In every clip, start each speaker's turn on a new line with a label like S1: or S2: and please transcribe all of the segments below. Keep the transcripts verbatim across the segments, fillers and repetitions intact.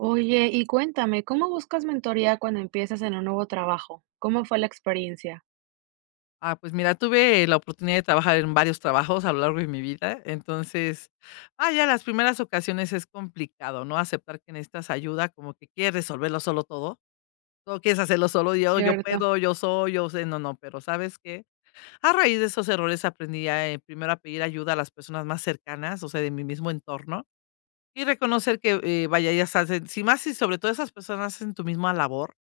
S1: Oye, y cuéntame, ¿cómo buscas mentoría cuando empiezas en un nuevo trabajo? ¿Cómo fue la experiencia?
S2: Ah, pues mira, tuve la oportunidad de trabajar en varios trabajos a lo largo de mi vida. Entonces, ah, ya las primeras ocasiones es complicado, ¿no? Aceptar que necesitas ayuda, como que quieres resolverlo solo todo, todo quieres hacerlo solo. yo, yo
S1: Cierto.
S2: puedo, yo soy, yo sé, no, no, pero ¿sabes qué? A raíz de esos errores aprendí a, eh, primero a pedir ayuda a las personas más cercanas, o sea, de mi mismo entorno, y reconocer que, eh, vaya, ya sabes, eh, si más y sobre todo esas personas hacen tu misma labor,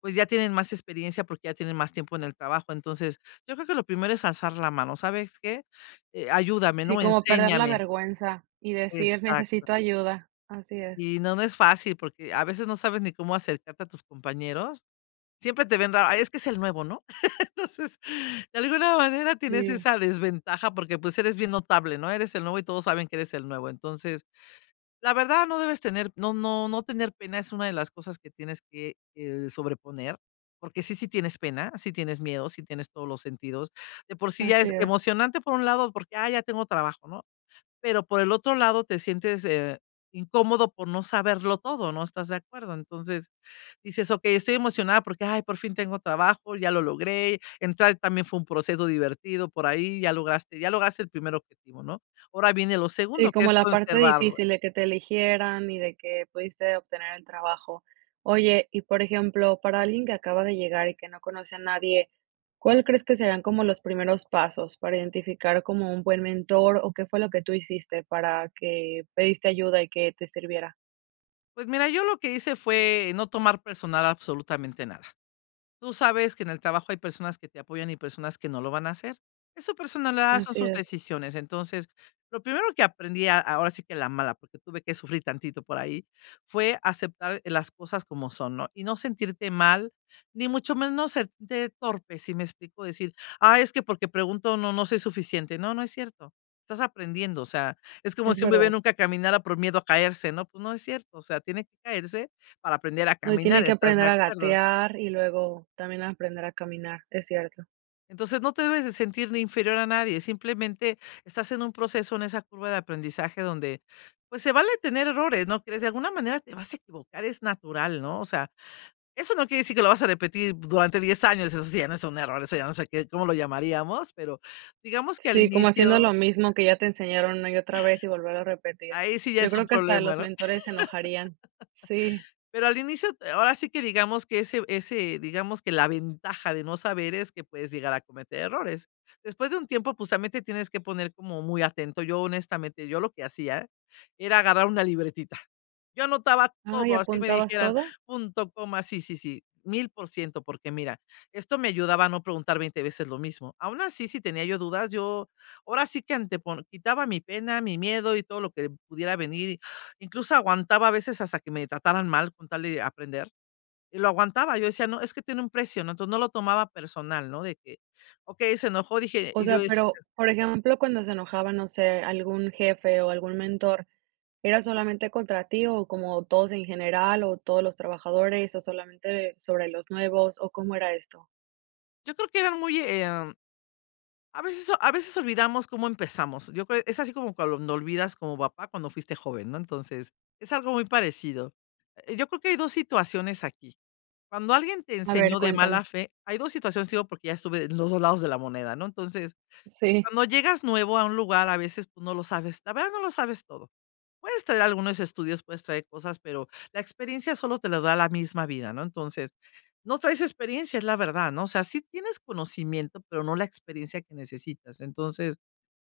S2: pues ya tienen más experiencia porque ya tienen más tiempo en el trabajo. Entonces, yo creo que lo primero es alzar la mano. ¿Sabes qué? Eh, ayúdame,
S1: Sí,
S2: ¿no?
S1: como perder la
S2: Enséñame.
S1: vergüenza y decir
S2: Exacto.
S1: necesito ayuda. Así es.
S2: Y no, no es fácil porque a veces no sabes ni cómo acercarte a tus compañeros. Siempre te ven raro: "Ay, es que es el nuevo, ¿no?" Entonces, de alguna manera tienes
S1: Sí,
S2: esa desventaja porque pues eres bien notable, ¿no? Eres el nuevo y todos saben que eres el nuevo. Entonces, la verdad, no debes tener, no no no tener pena es una de las cosas que tienes que, eh, sobreponer, porque sí, sí tienes pena, sí tienes miedo, sí tienes todos los sentidos. De por sí ya
S1: así
S2: es
S1: es.
S2: emocionante por un lado, porque, ah, ya tengo trabajo, ¿no? Pero por el otro lado te sientes, eh, incómodo por no saberlo todo, ¿no? ¿Estás de acuerdo? Entonces, dices: "Okey, estoy emocionada porque, ay, por fin tengo trabajo, ya lo logré, entrar también fue un proceso divertido por ahí, ya lograste ya lograste el primer objetivo", ¿no? Ahora viene lo
S1: Sí,
S2: segundo, que
S1: como
S2: es
S1: la parte
S2: conservar.
S1: difícil de que te eligieran y de que pudiste obtener el trabajo. Oye, y por ejemplo, para alguien que acaba de llegar y que no conoce a nadie, ¿cuál crees que serán como los primeros pasos para identificar como un buen mentor o qué fue lo que tú hiciste para que pediste ayuda y que te sirviera?
S2: Pues mira, yo lo que hice fue no tomar personal absolutamente nada. Tú sabes que en el trabajo hay personas que te apoyan y personas que no lo van a hacer. Es su personalidad, son
S1: Así
S2: sus
S1: es,
S2: decisiones. Entonces, lo primero que aprendí, a- ahora sí que la mala, porque tuve que sufrir tantito por ahí, fue aceptar las cosas como son, ¿no? Y no sentirte mal, ni mucho menos no sentirte torpe, si me explico, decir, ah, es que porque pregunto no, no soy suficiente. No, no es cierto. Estás aprendiendo, o sea, es como
S1: es
S2: si un bebé
S1: verdad.
S2: nunca caminara por miedo a caerse, ¿no? Pues no es cierto, o sea, tiene que caerse para aprender a
S1: No, y tiene
S2: caminar,
S1: que
S2: ¿estás
S1: aprender
S2: de
S1: a
S2: acuerdo?
S1: gatear y luego también aprender a caminar, es cierto.
S2: Entonces, no te debes de sentir ni inferior a nadie, simplemente estás en un proceso, en esa curva de aprendizaje donde, pues, se vale tener errores, ¿no? Que de alguna manera te vas a equivocar, es natural, ¿no? O sea, eso no quiere decir que lo vas a repetir durante diez años. Eso sí ya no es un error, eso ya no sé qué, cómo lo llamaríamos, pero digamos que al
S1: Sí, como haciendo
S2: inicio,
S1: lo mismo que ya te enseñaron una y otra vez y volver a repetir.
S2: ahí sí ya
S1: Yo
S2: es
S1: creo
S2: un
S1: que hasta
S2: problema,
S1: los
S2: ¿no?
S1: mentores se enojarían. Sí.
S2: Pero al inicio, eh, ahora sí que digamos que ese ese, digamos que la ventaja de no saber es que puedes llegar a cometer errores. Después de un tiempo, pues, también te tienes que poner como muy atento. Yo, honestamente, yo lo que hacía era agarrar una libretita. Yo anotaba
S1: Ah, ¿y
S2: todo, así me
S1: apuntabas
S2: dijeran
S1: todo?
S2: punto, coma, sí, sí, sí, mil por ciento, porque mira, esto me ayudaba a no preguntar veinte veces lo mismo. Aún así, si tenía yo dudas, yo ahora sí que antepon quitaba mi pena, mi miedo y todo lo que pudiera venir. Incluso aguantaba a veces hasta que me trataran mal con tal de aprender, y lo aguantaba. Yo decía: "No, es que tiene un precio", ¿no? Entonces, no lo tomaba personal, ¿no? De que, okey, se enojó, dije
S1: O
S2: y yo
S1: sea,
S2: decía.
S1: pero, por ejemplo, cuando se enojaba, no sé, algún jefe o algún mentor, ¿era solamente contra ti o como todos en general o todos los trabajadores o solamente sobre los nuevos o cómo era esto?
S2: Yo creo que eran muy, em, a veces o- a veces olvidamos cómo empezamos. Yo creo es así como cuando olvidas como papá cuando fuiste joven, ¿no? Entonces, es algo muy parecido. Eh, yo creo que hay dos situaciones aquí. Cuando alguien te
S1: A ver,
S2: enseñó de mala
S1: cuéntame.
S2: fe, hay dos situaciones, digo, porque ya estuve en los dos lados de la moneda, ¿no? Entonces,
S1: Sí.
S2: cuando llegas nuevo a un lugar, a veces, pues, no lo sabes, la verdad no lo sabes todo. Puedes traer algunos estudios, puedes traer cosas, pero la experiencia solo te la da la misma vida, ¿no? Entonces, no traes experiencia, es la verdad, ¿no? O sea, sí tienes conocimiento, pero no la experiencia que necesitas. Entonces,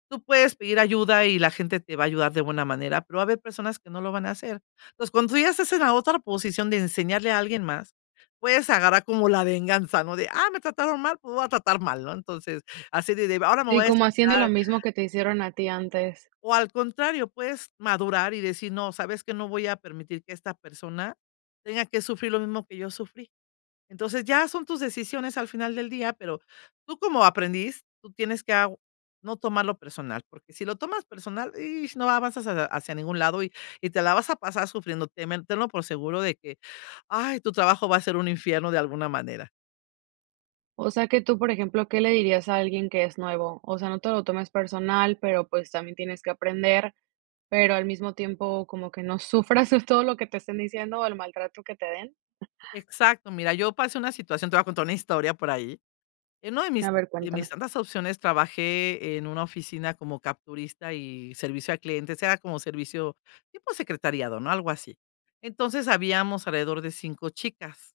S2: tú puedes pedir ayuda y la gente te va a ayudar de buena manera, pero va a haber personas que no lo van a hacer. Entonces, cuando tú ya estás en la otra posición de enseñarle a alguien más, puedes agarrar como la venganza, ¿no? De, ah, me trataron mal, pues voy a tratar mal, ¿no? Entonces, así de, de, ahora me
S1: Sí,
S2: voy a
S1: como haciendo lo
S2: desquitar.
S1: mismo que te hicieron a ti antes.
S2: O al contrario, puedes madurar y decir: "No, sabes que no voy a permitir que esta persona tenga que sufrir lo mismo que yo sufrí". Entonces, ya son tus decisiones al final del día, pero tú como aprendiz, tú tienes que agu no tomarlo personal, porque si lo tomas personal, ish, no avanzas hacia hacia ningún lado y y te la vas a pasar sufriendo, temen tenlo por seguro de que, ay, tu trabajo va a ser un infierno de alguna manera.
S1: O sea que tú, por ejemplo, ¿qué le dirías a alguien que es nuevo? O sea, no te lo tomes personal, pero pues también tienes que aprender, pero al mismo tiempo como que no sufras todo lo que te estén diciendo o el maltrato que te den.
S2: Exacto, mira, yo pasé una situación, te voy a contar una historia por ahí. En uno de
S1: A
S2: mis
S1: ver,
S2: de
S1: cuéntame.
S2: mis tantas opciones trabajé en una oficina como capturista y servicio a clientes, era como servicio tipo secretariado, ¿no? Algo así. Entonces, habíamos alrededor de cinco chicas.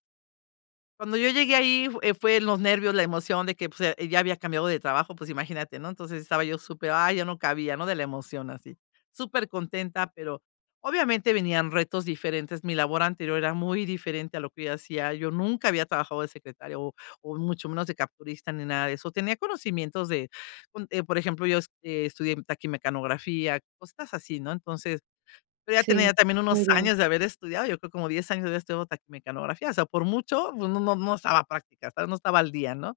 S2: Cuando yo llegué ahí, eh, fue los nervios, la emoción de que, pues, eh, ya había cambiado de trabajo, pues, imagínate, ¿no? Entonces, estaba yo súper, ah ya no cabía, ¿no? De la emoción así, súper contenta, pero obviamente venían retos diferentes. Mi labor anterior era muy diferente a lo que yo hacía. Yo nunca había trabajado de secretaria o o mucho menos de capturista ni nada de eso. Tenía conocimientos de, con eh, por ejemplo, yo es eh, estudié taquimecanografía, cosas así, ¿no? Entonces, pero ya tenía
S1: Sí,
S2: también
S1: muy
S2: unos
S1: bien.
S2: años de haber estudiado, yo creo como diez años de haber estudiado taquimecanografía, o sea, por mucho, pues, no no no estaba práctica, estaba no estaba al día, ¿no?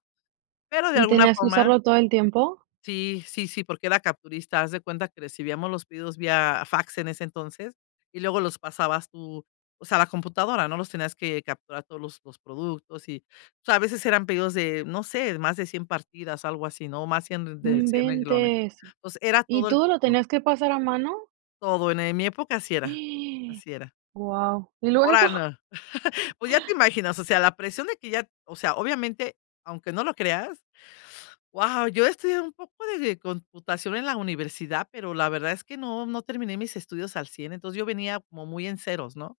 S2: Pero de
S1: ¿Y
S2: alguna
S1: tenías que
S2: forma
S1: usarlo todo el tiempo?
S2: sí, sí, sí, porque era capturista, haz de cuenta que recibíamos los pedidos vía fax en ese entonces, y luego los pasabas tú, o sea, a la computadora, ¿no? Los tenías que capturar todos los los productos y, o sea, a veces eran pedidos de, no sé, más de cien partidas, algo así, ¿no? Más cien
S1: No
S2: De cien renglones.
S1: inventes.
S2: Entonces, era
S1: ¿Y
S2: todo el
S1: todo lo
S2: tiempo,
S1: tenías que pasar a mano?
S2: todo. En, eh, mi época así era, así era.
S1: Wow, ¿y luego?
S2: Ahora no. Pues ya te imaginas, o sea, la presión de que ya, o sea, obviamente, aunque no lo creas, wow, yo estudié un poco de computación en la universidad, pero la verdad es que no, no terminé mis estudios al cien. Entonces yo venía como muy en ceros, ¿no?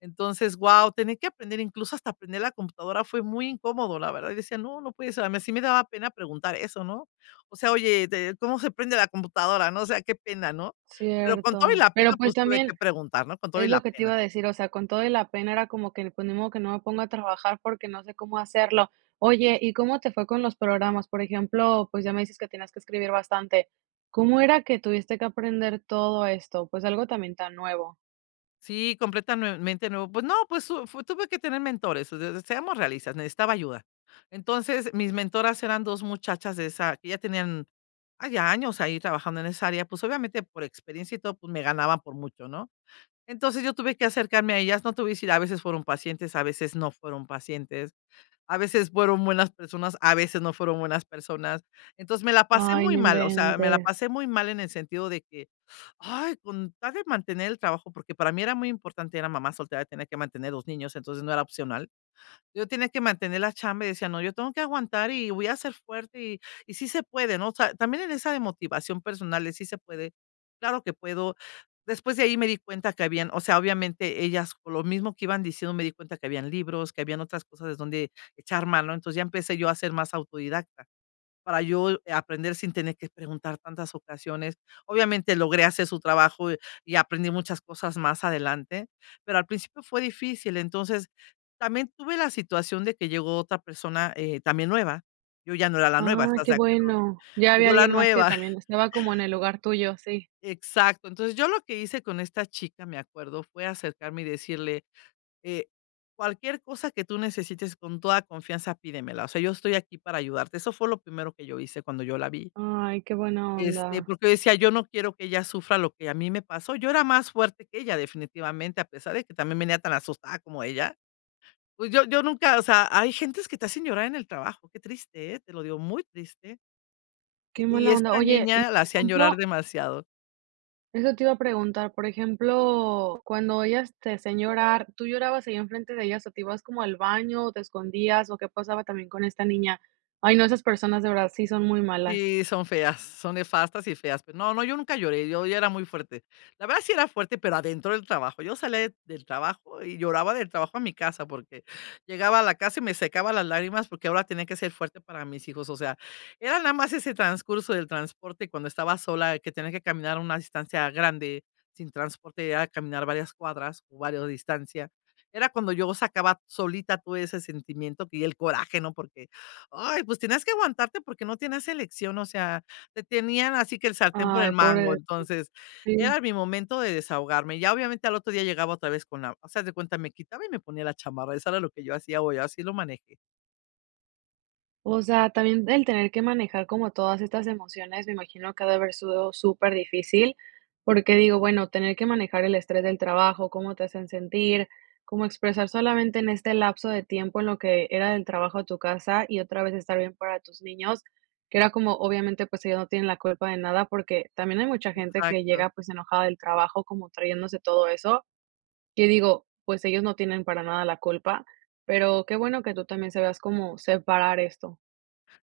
S2: Entonces, wow, tener que aprender, incluso hasta aprender la computadora fue muy incómodo, la verdad. Y decía, no, no puede ser, a mí sí me daba pena preguntar eso, ¿no? O sea, oye, de- ¿cómo se prende la computadora? ¿No? O sea, qué pena, ¿no? Pero con todo y
S1: Cierto,
S2: la
S1: pero
S2: pena,
S1: pues
S2: pues tuve que
S1: también
S2: preguntar, ¿no? Con todo y
S1: es
S2: la
S1: lo que te
S2: pena.
S1: iba a decir, o sea, con todo y la pena era como que, pues, ni modo que no me ponga a trabajar porque no sé cómo hacerlo. Oye, ¿y cómo te fue con los programas? Por ejemplo, pues ya me dices que tenías que escribir bastante. ¿Cómo era que tuviste que aprender todo esto? Pues algo también tan nuevo.
S2: Sí, completamente nuevo. Pues no, pues su fu tuve que tener mentores, o sea, seamos realistas, necesitaba ayuda. Entonces, mis mentoras eran dos muchachas de esa que ya tenían, ah, ya años ahí trabajando en esa área, pues, obviamente, por experiencia y todo, pues, me ganaban por mucho, ¿no? Entonces, yo tuve que acercarme a ellas, no te voy a decir, a veces fueron pacientes, a veces no fueron pacientes. A veces fueron buenas personas, a veces no fueron buenas personas. Entonces, me la pasé
S1: Ay,
S2: muy
S1: no
S2: mal, o sea, me la
S1: inventes.
S2: pasé muy mal en el sentido de que, ay, con tal de mantener el trabajo, porque para mí era muy importante, era mamá soltera, tenía que mantener dos niños, entonces no era opcional. Yo tenía que mantener la chamba y decía: "No, yo tengo que aguantar y voy a ser fuerte y, y sí se puede", ¿no? O sea, también en esa de motivación personal, de sí se puede, claro que puedo. Después de ahí me di cuenta que habían, o sea, obviamente ellas, por lo mismo que iban diciendo, me di cuenta que habían libros, que habían otras cosas de donde echar mano. Entonces ya empecé yo a ser más autodidacta. Para yo aprender sin tener que preguntar tantas ocasiones. Obviamente logré hacer su trabajo, y y aprendí muchas cosas más adelante, pero al principio fue difícil. Entonces, también tuve la situación de que llegó otra persona, eh, también nueva. Yo ya no era la nueva,
S1: Ah,
S2: ¿estás
S1: qué
S2: de acuerdo?
S1: bueno. Ya había
S2: Llegó la
S1: alguien más que
S2: nueva,
S1: también estaba como en el lugar tuyo, sí.
S2: exacto. Entonces, yo lo que hice con esta chica, me acuerdo, fue acercarme y decirle, eh, cualquier cosa que tú necesites con toda confianza, pídemela. O sea, yo estoy aquí para ayudarte. Eso fue lo primero que yo hice cuando yo la vi.
S1: Ay, qué buena
S2: Este,
S1: onda.
S2: porque yo decía: "Yo no quiero que ella sufra lo que a mí me pasó". Yo era más fuerte que ella definitivamente, a pesar de que también venía tan asustada como ella. Pues yo yo nunca, o sea, hay gentes que te hacen llorar en el trabajo, qué triste, ¿eh? Te lo digo, muy triste.
S1: Qué
S2: Y y
S1: mala onda.
S2: esta
S1: Oye, y
S2: niña
S1: por
S2: la hacían llorar
S1: ejemplo,
S2: demasiado.
S1: eso te iba a preguntar, por ejemplo, cuando ellas te hacían llorar, ¿tú llorabas ahí enfrente de ellas o te ibas como al baño o te escondías o qué pasaba también con esta niña? Ay, no, esas personas de verdad sí son muy malas.
S2: Sí, son feas, son nefastas y feas. Pero no, no, yo nunca lloré, yo ya era muy fuerte. La verdad sí era fuerte, pero adentro del trabajo. Yo salía de- del trabajo y lloraba del trabajo a mi casa porque llegaba a la casa y me secaba las lágrimas porque ahora tenía que ser fuerte para mis hijos. O sea, era nada más ese transcurso del transporte cuando estaba sola, que tenía que caminar una distancia grande sin transporte, era caminar varias cuadras o varias distancias. Era cuando yo sacaba solita todo ese sentimiento que- y el coraje, ¿no? Porque ay, pues tenías que aguantarte porque no tenías elección, o sea, te tenían así que el sartén por el
S1: Ay,
S2: mango.
S1: pobre,
S2: Entonces,
S1: sí.
S2: era mi momento de desahogarme. Ya obviamente al otro día llegaba otra vez con la, o sea, haz de cuenta, me quitaba y me ponía la chamarra, eso era lo que yo hacía, o yo así lo manejé.
S1: O sea, también el tener que manejar como todas estas emociones, me imagino que ha de haber sido súper difícil, porque digo, bueno, tener que manejar el estrés del trabajo, cómo te hacen sentir, cómo expresar solamente en este lapso de tiempo en lo que era del trabajo a tu casa y otra vez estar bien para tus niños, que era como, obviamente, pues ellos no tienen la culpa de nada, porque también hay mucha gente que
S2: Exacto.
S1: llega pues enojada del trabajo, como trayéndose todo eso, que digo, pues ellos no tienen para nada la culpa, pero qué bueno que tú también sabías cómo separar esto.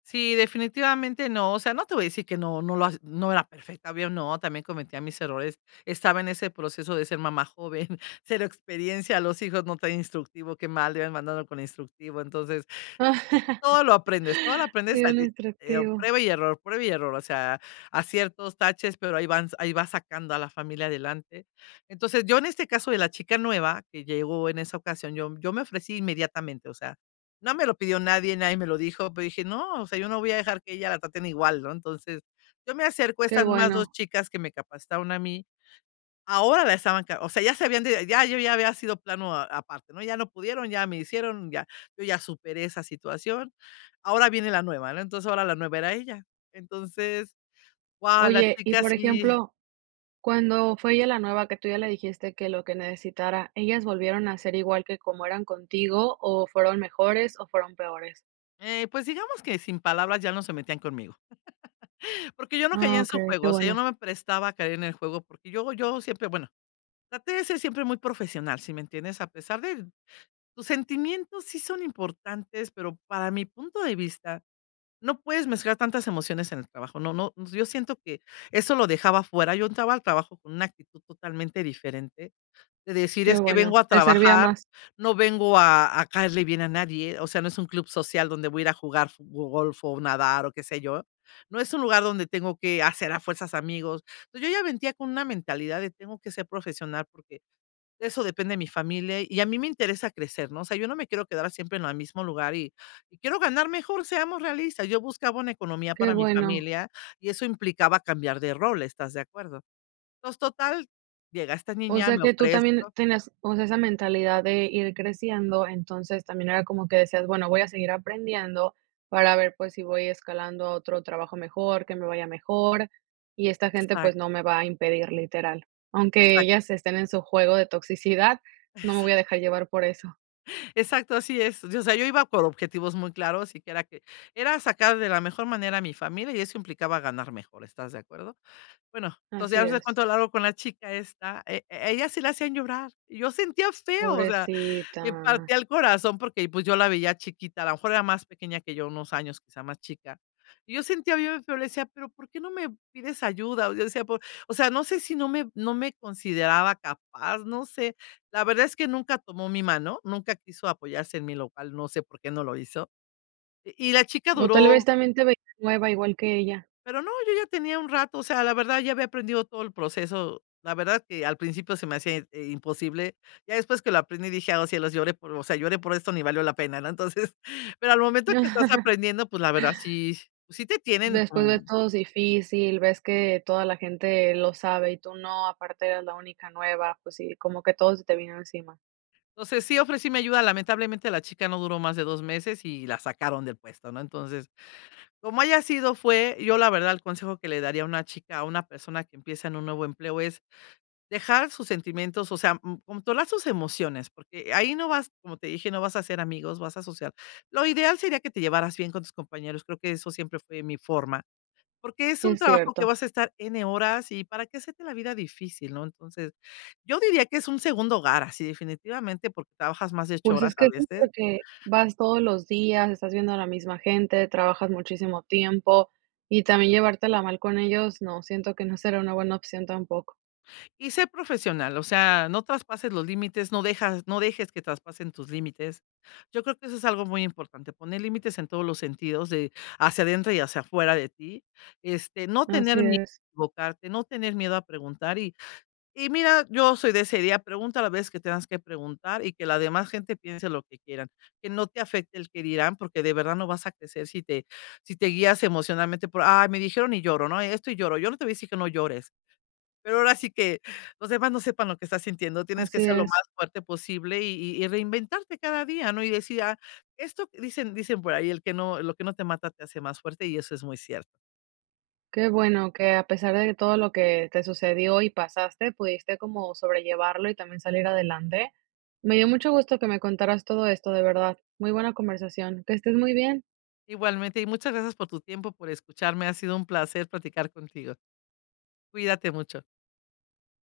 S2: Sí, definitivamente no, o sea, no te voy a decir que no no lo ha no era perfecta, obvio no, también cometía mis errores. Estaba en ese proceso de ser mamá joven, cero experiencia, los hijos no tan instructivo, qué mal, le iban mandando con instructivo, entonces todo lo aprendes, todo lo aprendes
S1: Sí,
S2: a
S1: un
S2: di eh, a
S1: instructivo.
S2: prueba y error, prueba y error, o sea, aciertos, taches, pero ahí van ahí va sacando a la familia adelante. Entonces, yo en este caso de la chica nueva que llegó en esa ocasión, yo yo me ofrecí inmediatamente, o sea, no me lo pidió nadie, nadie me lo dijo, pero dije: "No, o sea, yo no voy a dejar que ella la traten igual", ¿no? Entonces, yo me acerco a
S1: Qué
S2: estas más dos
S1: bueno.
S2: chicas que me capacitaron a mí. Ahora la estaban ca O sea, ya se habían de ya yo ya había sido plano a aparte, ¿no? Ya no pudieron, ya me hicieron, ya yo ya superé esa situación. Ahora viene la nueva, ¿no? Entonces, ahora la nueva era ella. Entonces, guau, la
S1: Oye, y
S2: chica
S1: por
S2: sí,
S1: ejemplo, cuando fue ella la nueva, que tú ya le dijiste que lo que necesitara, ¿ellas volvieron a ser igual que como eran contigo, o fueron mejores o fueron peores?
S2: eh, pues digamos que sin palabras ya no se metían conmigo, porque yo no caía
S1: Ah,
S2: en su
S1: okey, qué
S2: juego, o sea, yo
S1: bueno,
S2: no me prestaba a caer en el juego, porque yo yo siempre, bueno, traté de ser siempre muy profesional, ¿si me entiendes? A pesar de tus sentimientos sí son importantes, pero para mi punto de vista no puedes mezclar tantas emociones en el trabajo. No, no, yo siento que eso lo dejaba fuera. Yo entraba al trabajo con una actitud totalmente diferente, de decir:
S1: qué
S2: "Es que
S1: bueno.
S2: vengo a
S1: Te servía
S2: trabajar,
S1: más.
S2: no vengo a a caerle bien a nadie". O sea, no es un club social donde voy a ir a jugar fu golf o nadar o qué sé yo. No es un lugar donde tengo que hacer a fuerzas amigos. Entonces, yo ya venía con una mentalidad de tengo que ser profesional porque eso depende de mi familia y a mí me interesa crecer, ¿no? O sea, yo no me quiero quedar siempre en el mismo lugar y y quiero ganar mejor, seamos realistas. Yo buscaba una economía
S1: Qué
S2: para mi
S1: bueno.
S2: familia y eso implicaba cambiar de rol, ¿estás de acuerdo? Entonces, total, llega esta
S1: O
S2: niña,
S1: sea
S2: me
S1: que tú también
S2: ofrezco.
S1: tenías, o sea, esa mentalidad de ir creciendo, entonces también era como que decías, bueno, voy a seguir aprendiendo para ver pues si voy escalando a otro trabajo mejor, que me vaya mejor, y esta gente pues no
S2: Exacto,
S1: me va a impedir literal. Aunque ellas
S2: exacto,
S1: estén en su juego de toxicidad, no me voy a dejar llevar por eso.
S2: exacto, así es. O sea, yo iba por objetivos muy claros y que era que era sacar de la mejor manera a mi familia y eso implicaba ganar mejor, ¿estás de acuerdo? Bueno, entonces, ya
S1: Así
S2: no sé
S1: es.
S2: cuánto largo con la chica esta, e e ella sí la hacían llorar, y yo sentía feo, o sea,
S1: Pobrecita.
S2: me partía el corazón porque, pues, yo la veía chiquita, a lo mejor era más pequeña que yo, unos años, quizá más chica. Y yo sentía bien feo, le decía: "Pero, ¿por qué no me pides ayuda?". O yo decía: "Por", o sea, no sé si no me no me consideraba capaz, no sé. La verdad es que nunca tomó mi mano, nunca quiso apoyarse en mí, lo cual no sé por qué no lo hizo. Y y la chica
S1: O tal vez
S2: duró,
S1: también te veías nueva igual que ella.
S2: pero no, yo ya tenía un rato, o sea, la verdad ya había aprendido todo el proceso. La verdad que al principio se me hacía, eh, imposible. Ya después que lo aprendí dije: "Ah, "Oh, cielos, lloré por o sea, lloré por esto, ni valió la pena", ¿no? Entonces, pero al momento que estás aprendiendo, pues, la verdad sí sí te tienen
S1: Después ves
S2: como
S1: todo difícil, ves que toda la gente lo sabe y tú no, aparte eres la única nueva, pues sí, como que todo se te vino encima.
S2: entonces, sí ofrecí mi ayuda. Lamentablemente, la chica no duró más de dos meses y la sacaron del puesto, ¿no? Entonces, como haya sido, fue, yo la verdad el consejo que le daría a una chica, a una persona que empieza en un nuevo empleo es dejar sus sentimientos, o sea, mm, controlar sus emociones, porque ahí no vas, como te dije, no vas a hacer amigos, vas a asociar. Lo ideal sería que te llevaras bien con tus compañeros, creo que eso siempre fue mi forma, porque es un
S1: Es
S2: trabajo que
S1: cierto.
S2: vas a estar N horas y para qué hacerte la vida difícil, ¿no? Entonces, yo diría que es un segundo hogar, así definitivamente, porque trabajas más de ocho
S1: Pues es
S2: horas
S1: que
S2: a
S1: sí,
S2: veces.
S1: porque vas todos los días, estás viendo a la misma gente, trabajas muchísimo tiempo y también llevártela mal con ellos, no, siento que no será una buena opción tampoco.
S2: Y sé profesional, o sea, no traspases los límites, no dejas, no dejes que traspasen tus límites. Yo creo que eso es algo muy importante, poner límites en todos los sentidos, de hacia adentro y hacia afuera de ti. Este, no
S1: Así
S2: tener miedo
S1: es,
S2: a equivocarte, no tener miedo a preguntar. Y, y mira, yo soy de esa idea, pregunta las veces que tengas que preguntar y que la demás gente piense lo que quieran, que no te afecte el que dirán, porque de verdad no vas a crecer si te, si te guías emocionalmente por, ay, me dijeron y lloro, ¿no? Esto y lloro. Yo no te voy a decir que no llores. Pero ahora sí que los demás no sepan lo que estás sintiendo, tienes que
S1: así
S2: ser lo más
S1: es.
S2: fuerte posible y y y reinventarte cada día, ¿no? Y decir: "Ah, esto", que dicen dicen por ahí: "El que no lo que no te mata te hace más fuerte", y eso es muy cierto.
S1: Qué bueno que a pesar de todo lo que te sucedió y pasaste, pudiste como sobrellevarlo y también salir adelante. Me dio mucho gusto que me contaras todo esto, de verdad. Muy buena conversación. Que estés muy bien.
S2: Igualmente, y muchas gracias por tu tiempo, por escucharme, ha sido un placer platicar contigo. Cuídate mucho.